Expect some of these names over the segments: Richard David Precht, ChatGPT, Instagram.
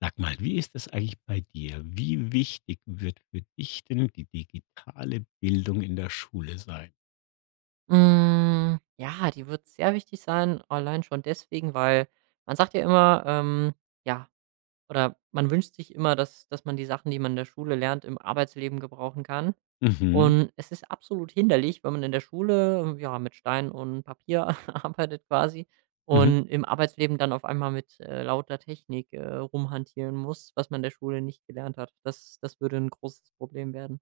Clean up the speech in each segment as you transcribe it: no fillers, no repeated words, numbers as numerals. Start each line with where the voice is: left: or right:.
left: Sag mal, wie ist das eigentlich bei dir? Wie wichtig wird für dich denn die digitale Bildung in der Schule sein?
right: Hm, ja, die wird sehr wichtig sein, allein schon deswegen, weil man sagt ja immer, ja, oder man wünscht sich immer, dass man die Sachen, die man in der Schule lernt, im Arbeitsleben gebrauchen kann.
left: Mhm,
right: Und es ist absolut hinderlich, wenn man in der Schule, ja, mit Stein und Papier arbeitet quasi
left: mhm.
right: und im Arbeitsleben dann auf einmal mit, lauter Technik, rumhantieren muss, was man in der Schule nicht gelernt hat. Das würde ein großes Problem werden.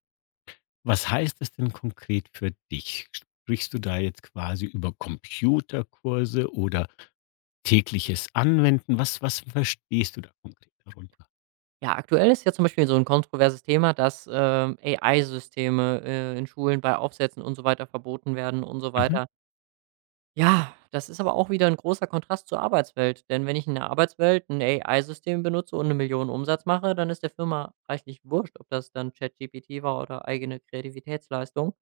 left: Was heißt das denn konkret für dich? Sprichst du da jetzt quasi über Computerkurse oder tägliches Anwenden? Was verstehst du da konkret darunter?
right: Ja, aktuell ist ja zum Beispiel so ein kontroverses Thema, dass, AI-Systeme, in Schulen bei Aufsätzen und so weiter verboten werden und so
left: Mhm,
right: weiter. Ja, das ist aber auch wieder ein großer Kontrast zur Arbeitswelt, denn wenn ich in der Arbeitswelt 'n AI-System benutze und 1 Million Umsatz mache, dann ist der Firma reichlich wurscht, ob das dann ChatGPT war oder eigene Kreativitätsleistung.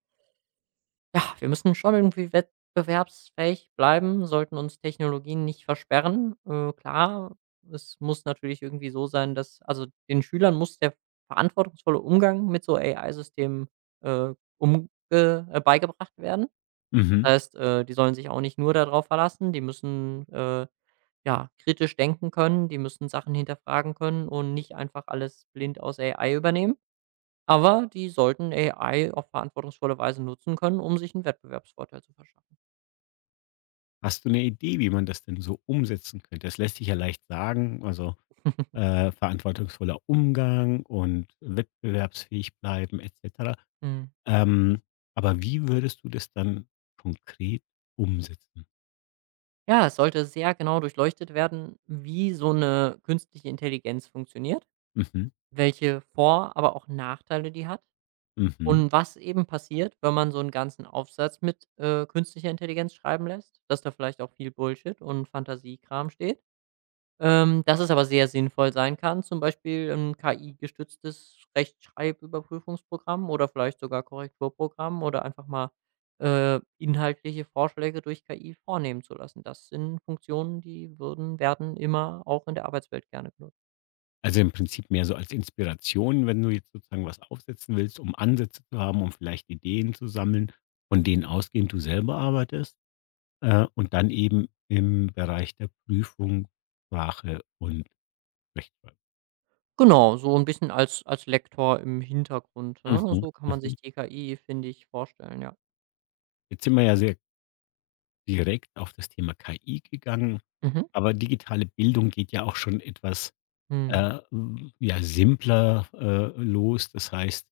right: Ja, wir müssen schon irgendwie wettbewerbsfähig bleiben, sollten uns Technologien nicht versperren. Klar, es muss natürlich irgendwie so sein, dass also, den Schülern muss der verantwortungsvolle Umgang mit so AI-Systemen, umge beigebracht werden. Das
left: mhm.
right: heißt, die sollen sich auch nicht nur darauf verlassen. Die müssen, ja, kritisch denken können, die müssen Sachen hinterfragen können und nicht einfach alles blind aus AI übernehmen. Aber die sollten AI auf verantwortungsvolle Weise nutzen können, um sich einen Wettbewerbsvorteil zu verschaffen.
left: Hast du eine Idee, wie man das denn so umsetzen könnte? Das lässt sich ja leicht sagen, also, verantwortungsvoller Umgang und wettbewerbsfähig bleiben et cetera.
right: Mhm.
left: Ähm, aber wie würdest du das dann konkret umsetzen?
right: Ja, es sollte sehr genau durchleuchtet werden, wie so eine künstliche Intelligenz funktioniert,
left: Mhm,
right: welche Vor aber auch Nachteile die hat
left: mhm.
right: und was eben passiert, wenn man so einen ganzen Aufsatz mit, künstlicher Intelligenz schreiben lässt, dass da vielleicht auch viel Bullshit und Fantasiekram steht. Dass es aber sehr sinnvoll sein kann, zum Beispiel 'n KI-gestütztes Rechtschreibüberprüfungsprogramm oder vielleicht sogar Korrekturprogramm oder einfach mal, inhaltliche Vorschläge durch KI vornehmen zu lassen. Das sind Funktionen, die würden werden immer auch in der Arbeitswelt gerne genutzt.
left: Also im Prinzip mehr so als Inspiration, wenn du jetzt sozusagen was aufsetzen willst, um Ansätze zu haben, um vielleicht Ideen zu sammeln, von denen ausgehend du selber arbeitest, und dann eben im Bereich der Prüfung, Sprache und Rechtschreibung.
right: Genau, so ein bisschen als Lektor im Hintergrund, ne?
left: Mhm,
right: So kann man sich
left: mhm.
right: die KI, finde ich, vorstellen, ja.
left: Jetzt sind wir ja sehr direkt auf das Thema KI gegangen,
right: Mhm.
left: aber digitale Bildung geht ja auch schon etwas
right: Mhm.
left: Ja, simpler, los. Das heißt,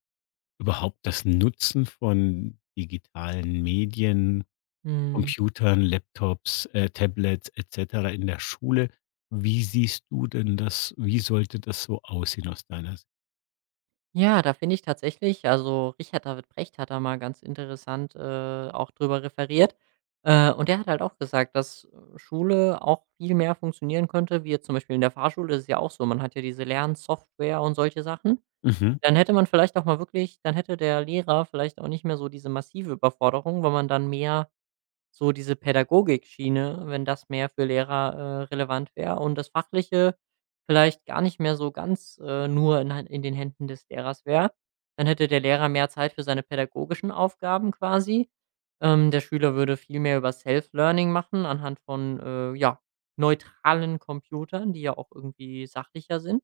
left: überhaupt das Nutzen von digitalen Medien,
right: Mhm.
left: Computern, Laptops, Tablets et cetera in der Schule. Wie siehst du denn das? Wie sollte das so aussehen aus deiner Sicht?
right: Ja, da finde ich tatsächlich also, Richard David Precht hat da mal ganz interessant, auch drüber referiert. Und der hat halt auch gesagt, dass Schule auch viel mehr funktionieren könnte, wie jetzt zum Beispiel in der Fahrschule ist es ja auch so, man hat ja diese Lernsoftware und solche Sachen.
left: Mhm,
right: Dann hätte man vielleicht auch mal wirklich dann hätte der Lehrer vielleicht auch nicht mehr so diese massive Überforderung, wenn man dann mehr so diese Pädagogik-Schiene, wenn das mehr für Lehrer, relevant wäre und das Fachliche vielleicht gar nicht mehr so ganz, nur in den Händen des Lehrers wäre. Dann hätte der Lehrer mehr Zeit für seine pädagogischen Aufgaben quasi. Der Schüler würde viel mehr über Self-Learning machen anhand von, ja, neutralen Computern, die ja auch irgendwie sachlicher sind.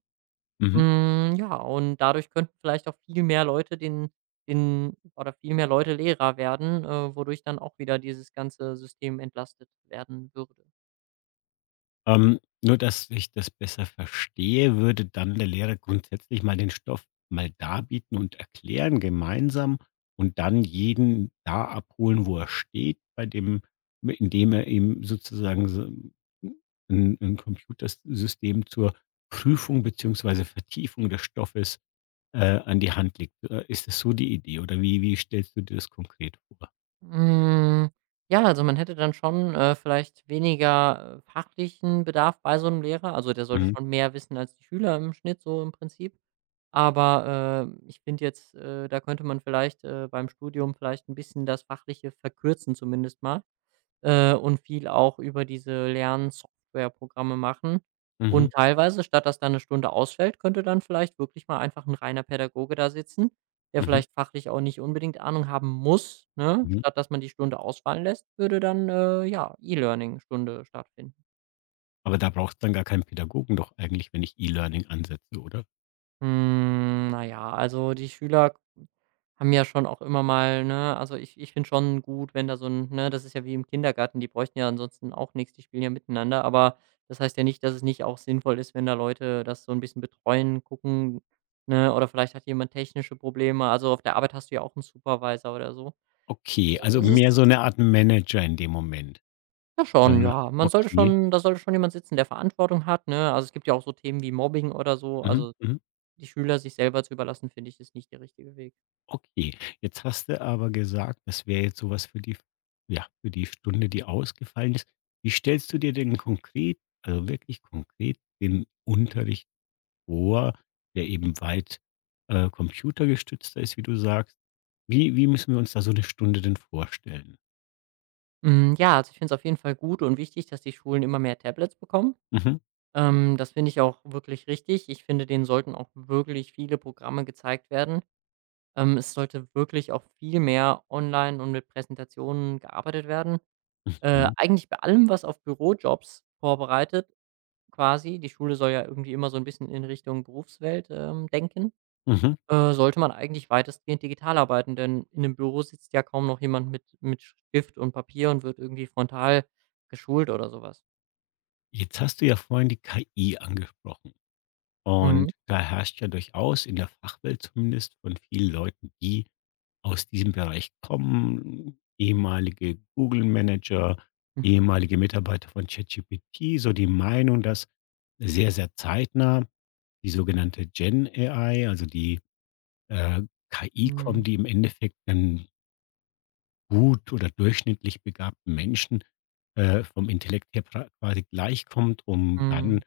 left: mhm.
right: Hm, ja, und dadurch könnten vielleicht auch viel mehr Leute den oder viel mehr Leute Lehrer werden, wodurch dann auch wieder dieses ganze System entlastet werden würde.
left: Nur, dass ich das besser verstehe, würde dann der Lehrer grundsätzlich mal den Stoff mal darbieten und erklären gemeinsam und dann jeden da abholen, wo er steht, bei dem, indem er ihm sozusagen so ein Computersystem zur Prüfung beziehungsweise Vertiefung des Stoffes an die Hand legt. Ist das so die Idee, oder wie stellst du dir das konkret vor?
right: Hm, ja, also man hätte dann schon, vielleicht weniger, fachlichen Bedarf bei so einem Lehrer. Also, der sollte
left: Mhm.
right: schon mehr wissen als die Schüler im Schnitt so im Prinzip. Aber, ich finde jetzt, da könnte man vielleicht, beim Studium vielleicht ein bisschen das Fachliche verkürzen zumindest mal. Und viel auch über diese Lernsoftwareprogramme machen.
left: Mhm.
right: Und teilweise, statt dass da eine Stunde ausfällt, könnte dann vielleicht wirklich mal einfach ein reiner Pädagoge da sitzen, der
left: Mhm.
right: vielleicht fachlich auch nicht unbedingt Ahnung haben muss, ne?
left: Mhm.
right: Statt dass man die Stunde ausfallen lässt, würde dann, ja, E-Learning-Stunde stattfinden.
left: Aber da braucht's dann gar keinen Pädagogen doch eigentlich, wenn ich E-Learning ansetze, oder?
right: Hm, na ja, also die Schüler haben ja schon auch immer mal ne, also ich finde schon gut, wenn da so 'n ne, das ist ja wie im Kindergarten, die bräuchten ja ansonsten auch nichts, die spielen ja miteinander, aber das heißt ja nicht, dass es nicht auch sinnvoll ist, wenn da Leute das so ein bisschen betreuen, gucken, ne, oder vielleicht hat jemand technische Probleme. Also, auf der Arbeit hast du ja auch einen Supervisor oder so.
left: Okay, also
right: Es
left: mehr so
right: ist
left: 'ne Art Manager in dem Moment.
right: ja
left: Ah,
right: schon, ja. Man sollte
left: okay.
right: schon da sollte schon jemand sitzen, der Verantwortung hat, ne? Also, es gibt ja auch so Themen wie Mobbing oder so.
left: Mhm,
right: Also,
left: mhm.
right: die Schüler sich selber zu überlassen, finde ich, ist nicht der richtige Weg.
left: Okay. Jetzt hast du aber gesagt, das wäre jetzt so was für die, ja, für die Stunde, die ausgefallen ist. Wie stellst du dir denn konkret, also wirklich konkret den Unterricht vor, der eben weit computergestützter ist, wie du sagst? Wie müssen wir uns da so 'ne Stunde denn vorstellen?
right: Hm, ja, also ich finde es auf jeden Fall gut und wichtig, dass die Schulen immer mehr Tablets bekommen.
left: Mhm,
right: Das finde ich auch wirklich richtig. Ich finde, denen sollten auch wirklich viele Programme gezeigt werden. Es sollte wirklich auch viel mehr online und mit Präsentationen gearbeitet werden.
left: mhm,
right: Eigentlich bei allem, was auf Bürojobs vorbereitet quasi. Die Schule soll ja irgendwie immer so ein bisschen in Richtung Berufswelt, denken.
left: mhm.
right: Sollte man eigentlich weitestgehend digital arbeiten, denn in 'nem Büro sitzt ja kaum noch jemand mit Stift und Papier und wird irgendwie frontal geschult oder sowas.
left: Jetzt hast du ja vorhin die KI angesprochen,
right: Mhm.
left: und da herrscht ja durchaus in der Fachwelt, zumindest von vielen Leuten, die aus diesem Bereich kommen, ehemalige Google-Manager, ehemalige Mitarbeiter von ChatGPT, so die Meinung, dass sehr, sehr zeitnah die sogenannte Gen-AI, also die äh, KI
right: Mhm.
left: kommt, die im Endeffekt dann gut oder durchschnittlich begabten Menschen vom Intellekt her quasi gleichkommt, um dann
right: Mhm.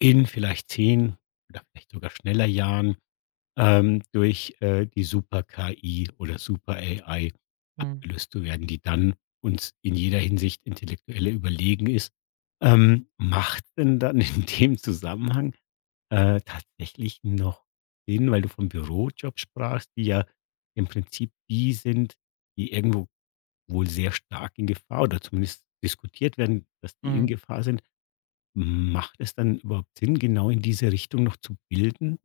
left: in vielleicht 10 oder vielleicht sogar schneller Jahren, durch die Super-KI oder Super-AI
right: Mhm.
left: abgelöst zu werden, die dann uns in jeder Hinsicht intellektueller überlegen ist. Macht denn dann in dem Zusammenhang, tatsächlich noch Sinn, weil du vom Bürojob sprachst, die ja im Prinzip die sind, die irgendwo wohl sehr stark in Gefahr oder zumindest diskutiert werden, dass die in
right: Mhm.
left: Gefahr sind. Macht es dann überhaupt Sinn, genau in diese Richtung noch zu bilden?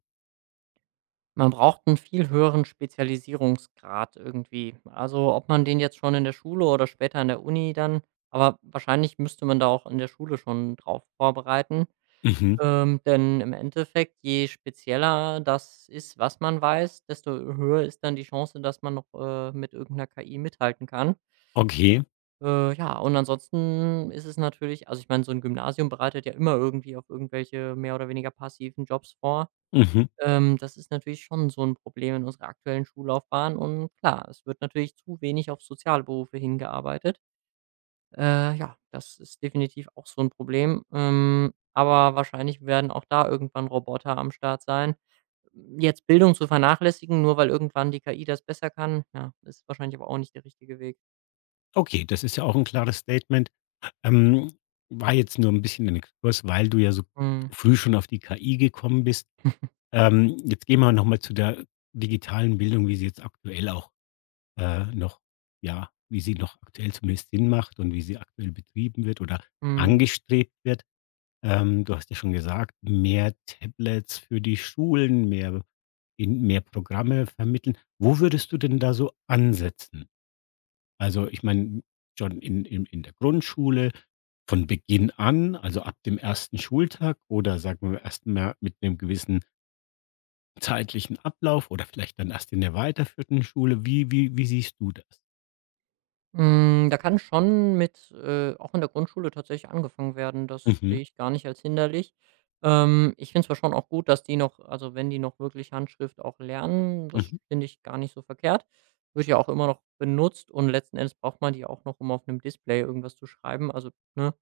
right: Man braucht einen viel höheren Spezialisierungsgrad irgendwie. Also, ob man den jetzt schon in der Schule oder später an der Uni dann aber wahrscheinlich müsste man da auch in der Schule schon drauf vorbereiten.
left: Mhm.
right: Denn im Endeffekt, je spezieller das ist, was man weiß, desto höher ist dann die Chance, dass man noch, mit irgendeiner 'ner KI mithalten kann.
left: Okay.
right: Ja, und ansonsten ist es natürlich also, ich meine, so ein Gymnasium bereitet ja immer irgendwie auf irgendwelche mehr oder weniger passiven Jobs vor.
left: Mhm.
right: Das ist natürlich schon so ein Problem in unserer aktuellen Schullaufbahn und klar, es wird natürlich zu wenig auf soziale Berufe hingearbeitet. Ja, das ist definitiv auch so 'n Problem. Aber wahrscheinlich werden auch da irgendwann Roboter am Start sein. Jetzt Bildung zu vernachlässigen, nur weil irgendwann die KI das besser kann, ja, ist wahrscheinlich aber auch nicht der richtige Weg.
left: Okay, das ist ja auch ein klares Statement. Ähm, war jetzt nur ein bisschen ein Exkurs, weil du ja so
right: Mhm,
left: früh schon auf die KI gekommen bist. Jetzt gehen wir noch mal zu der digitalen Bildung, wie sie jetzt aktuell auch, noch, ja, wie sie noch aktuell zumindest Sinn macht und wie sie aktuell betrieben wird oder
right: mhm.
left: angestrebt wird. Du hast ja schon gesagt, mehr Tablets für die Schulen, mehr Programme vermitteln. Wo würdest du denn da so ansetzen? Also, ich meine, schon in der Grundschule von Beginn an, also ab dem ersten Schultag, oder sagen wir erst mal mit einem gewissen zeitlichen Ablauf, oder vielleicht dann erst in der weiterführenden Schule. Wie siehst du das?
right: Hm, da kann schon mit auch in der Grundschule tatsächlich angefangen werden. Das
left: Mhm,
right: sehe ich gar nicht als hinderlich. Ich finde zwar schon auch gut, dass die noch, also wenn die noch wirklich Handschrift auch lernen, das
left: mhm,
right: finde ich gar nicht so verkehrt. Wird ja auch immer noch benutzt und letzten Endes braucht man die auch noch, um auf einem Display irgendwas zu schreiben. Also, ne?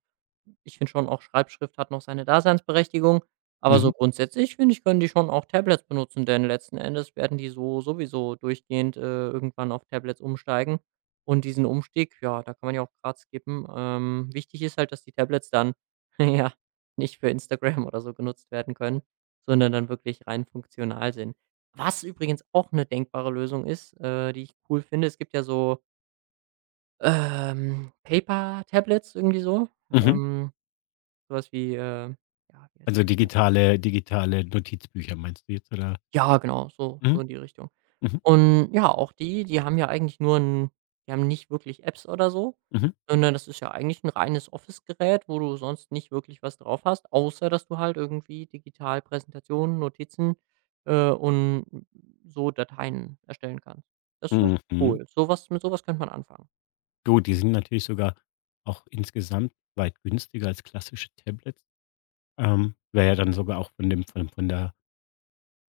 right: Ich finde schon auch, Schreibschrift hat noch seine Daseinsberechtigung, aber so
left: mhm,
right: grundsätzlich, finde ich, können die schon auch Tablets benutzen, denn letzten Endes werden die so sowieso durchgehend, irgendwann auf Tablets umsteigen. Und diesen Umstieg, ja, da kann man ja auch grad skippen. Wichtig ist halt, dass die Tablets dann, ja, nicht für Instagram oder so genutzt werden können, sondern dann wirklich rein funktional sind. Was übrigens auch eine denkbare Lösung ist, die ich cool finde, es gibt ja so, Paper-Tablets irgendwie so,
left: mhm.
right: so was wie, ja, wie heißt
left: Also,
right: das genau?
left: digitale Notizbücher meinst du jetzt, oder?
right: Ja, genau, so so
left: Mhm,
right: in die Richtung.
left: mhm,
right: Und ja, auch die haben ja eigentlich nur 'n die haben nicht wirklich Apps oder so, sondern das ist ja eigentlich ein reines Office-Gerät, wo du sonst nicht wirklich was drauf hast, außer dass du halt irgendwie digital Präsentationen, Notizen, und so Dateien erstellen kannst. Das ist
left: mhm, mhm.
right: cool. Sowas mit sowas könnte man anfangen.
left: Gut, die sind natürlich sogar auch insgesamt weit günstiger als klassische Tablets. Wäre ja dann sogar auch von dem, von der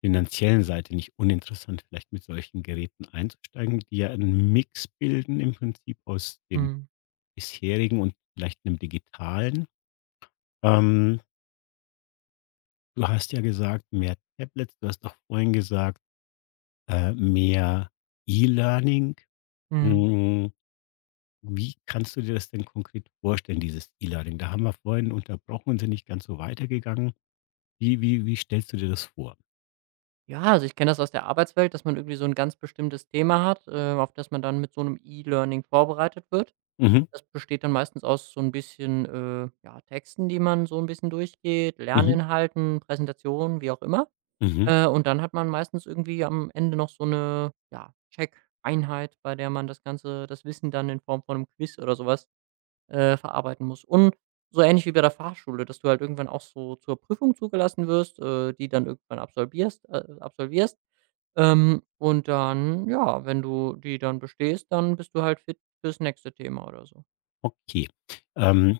left: finanziellen Seite nicht uninteressant, vielleicht mit solchen Geräten einzusteigen, die ja einen Mix bilden im Prinzip aus dem
right: Mhm.
left: bisherigen und vielleicht einem digitalen. Ähm, du hast ja gesagt, mehr Tablets, du hast auch vorhin gesagt, mehr E-Learning.
right: Mhm.
left: Hm. wie kannst du dir das denn konkret vorstellen, dieses E-Learning? Da haben wir vorhin unterbrochen und sind nicht ganz so weitergegangen. Wie stellst du dir das vor?
right: Ja, also ich kenne das aus der Arbeitswelt, dass man irgendwie so ein ganz bestimmtes Thema hat, auf das man dann mit so 'nem E-Learning vorbereitet wird.
left: Mhm,
right: Das besteht dann meistens aus so ein bisschen, ja, Texten, die man so ein bisschen durchgeht,
left: mhm,
right: Lerninhalten, Präsentationen, wie auch immer.
left: mhm.
right: Und dann hat man meistens irgendwie am Ende noch so eine, ja, Check-Einheit, bei der man das ganze das Wissen dann in Form von einem Quiz oder sowas verarbeiten muss. Und so ähnlich wie bei der Fahrschule, dass du halt irgendwann auch so zur Prüfung zugelassen wirst, die dann irgendwann absolvierst. Und dann, ja, wenn du die dann bestehst, dann bist du halt fit fürs nächste Thema oder so.
left: Okay. Ähm,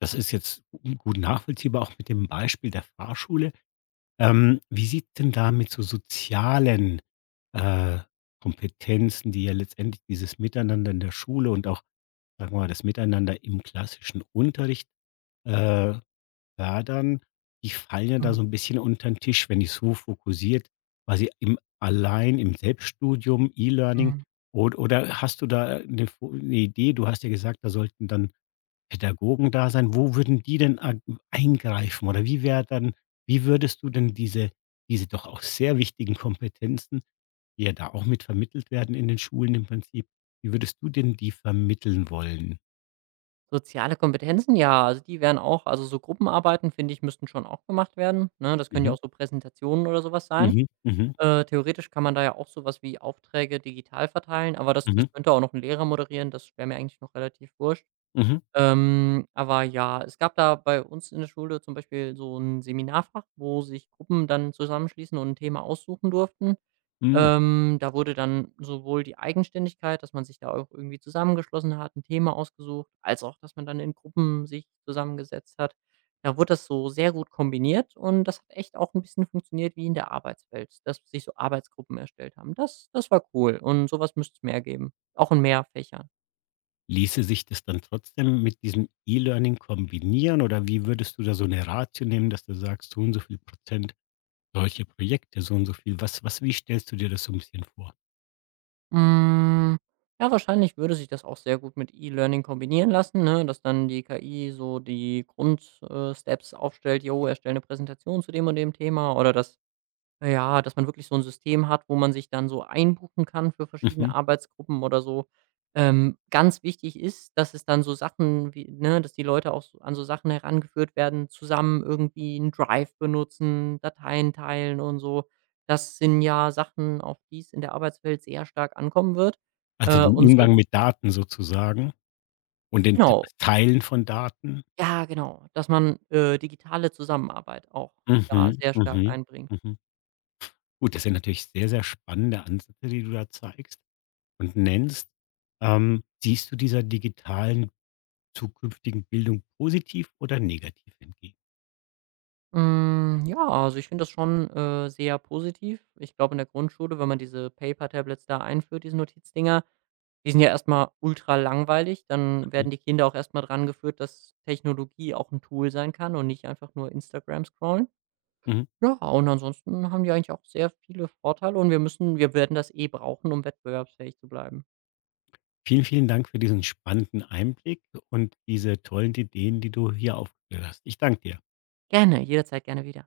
left: das ist jetzt g gut nachvollziehbar, auch mit dem Beispiel der Fahrschule. Wie sieht denn da mit so sozialen, äh, Kompetenzen, die ja letztendlich dieses Miteinander in der Schule und auch, sagen wir mal, das Miteinander im klassischen Unterricht, äh, fördern, die fallen ja da
right: Mhm,
left: so ein bisschen unter den Tisch, wenn ich so fokussiert quasi im allein im Selbststudium, E-Learning,
right: mhm.
left: od oder hast du da eine Vo 'ne Idee? Du hast ja gesagt, da sollten dann Pädagogen da sein. Wo würden die denn ag eingreifen, oder wie wäre dann wie würdest du denn diese doch auch sehr wichtigen Kompetenzen, die ja da auch mit vermittelt werden in den Schulen im Prinzip, wie würdest du denn die vermitteln wollen?
right: Soziale Kompetenzen, ja, also die wären auch also so Gruppenarbeiten, finde ich, müssten schon auch gemacht werden, ne? Das können ja
left: Mhm,
right: auch so Präsentationen oder sowas sein.
left: mhm, mhm,
right: Theoretisch kann man da ja auch sowas wie Aufträge digital verteilen, aber das
left: mhm,
right: das könnte auch noch ein Lehrer moderieren, das wäre mir eigentlich noch relativ wurscht.
left: mhm,
right: Aber ja, es gab da bei uns in der Schule zum Beispiel so ein Seminarfach, wo sich Gruppen dann zusammenschließen und ein Thema aussuchen durften.
left: hm.
right: Da wurde dann sowohl die Eigenständigkeit, dass man sich da auch irgendwie zusammengeschlossen hat, ein Thema ausgesucht, als auch, dass man dann in Gruppen sich zusammengesetzt hat. Da wurde das so sehr gut kombiniert und das hat echt auch ein bisschen funktioniert wie in der Arbeitswelt, dass sich so Arbeitsgruppen erstellt haben. Das war cool und sowas müsste es mehr geben, auch in mehr Fächern.
left: Ließe sich das dann trotzdem mit diesem E-Learning kombinieren, oder wie würdest du da so eine Ratio nehmen, dass du sagst, so und so viel Prozent solche Projekte, so und so viel, was was wie stellst du dir das so ein bisschen vor?
right: Hm, ja, wahrscheinlich würde sich das auch sehr gut mit E-Learning kombinieren lassen, ne? Dass dann die KI so die Grundsteps Steps aufstellt: „Jo, erstelle eine Präsentation zu dem und dem Thema“ oder dass ja, dass man wirklich so 'n System hat, wo man sich dann so einbuchen kann für verschiedene
left: Mhm.
right: Arbeitsgruppen oder so. Ganz wichtig ist, dass es dann so Sachen wie ne, dass die Leute auch so an so Sachen herangeführt werden, zusammen irgendwie 'n Drive benutzen, Dateien teilen und so. Das sind ja Sachen, auf die es in der Arbeitswelt sehr stark ankommen wird.
left: Also, den
right: Und solch
left: Umgang mit Daten sozusagen und den T
right: Genau.
left: Teilen von Daten?
right: Ja, genau, dass man, digitale Zusammenarbeit auch da
left: Mhm,
right: sehr stark
left: mhm,
right: einbringt.
left: mhm. Gut, das sind natürlich sehr, sehr spannende Ansätze, die du da zeigst und nennst. Siehst du dieser digitalen zukünftigen Bildung positiv oder negativ entgegen?
right: Hm, ja, also ich finde das schon, sehr positiv. Ich glaube, in der Grundschule, wenn man diese Paper Tablets da einführt, diese Notizdinger, die sind ja erstmal ultra langweilig. Dann
left: Mhm,
right: werden die Kinder auch erstmal dran geführt, dass Technologie auch ein Tool sein kann und nicht einfach nur Instagram scrollen.
left: mhm.
right: Ja, und ansonsten haben die eigentlich auch sehr viele Vorteile und wir werden das eh brauchen, um wettbewerbsfähig zu bleiben.
left: Vielen, vielen Dank für diesen spannenden Einblick und diese tollen Ideen, die du hier aufgeführt hast. Ich danke dir.
right: Gerne, jederzeit gerne wieder.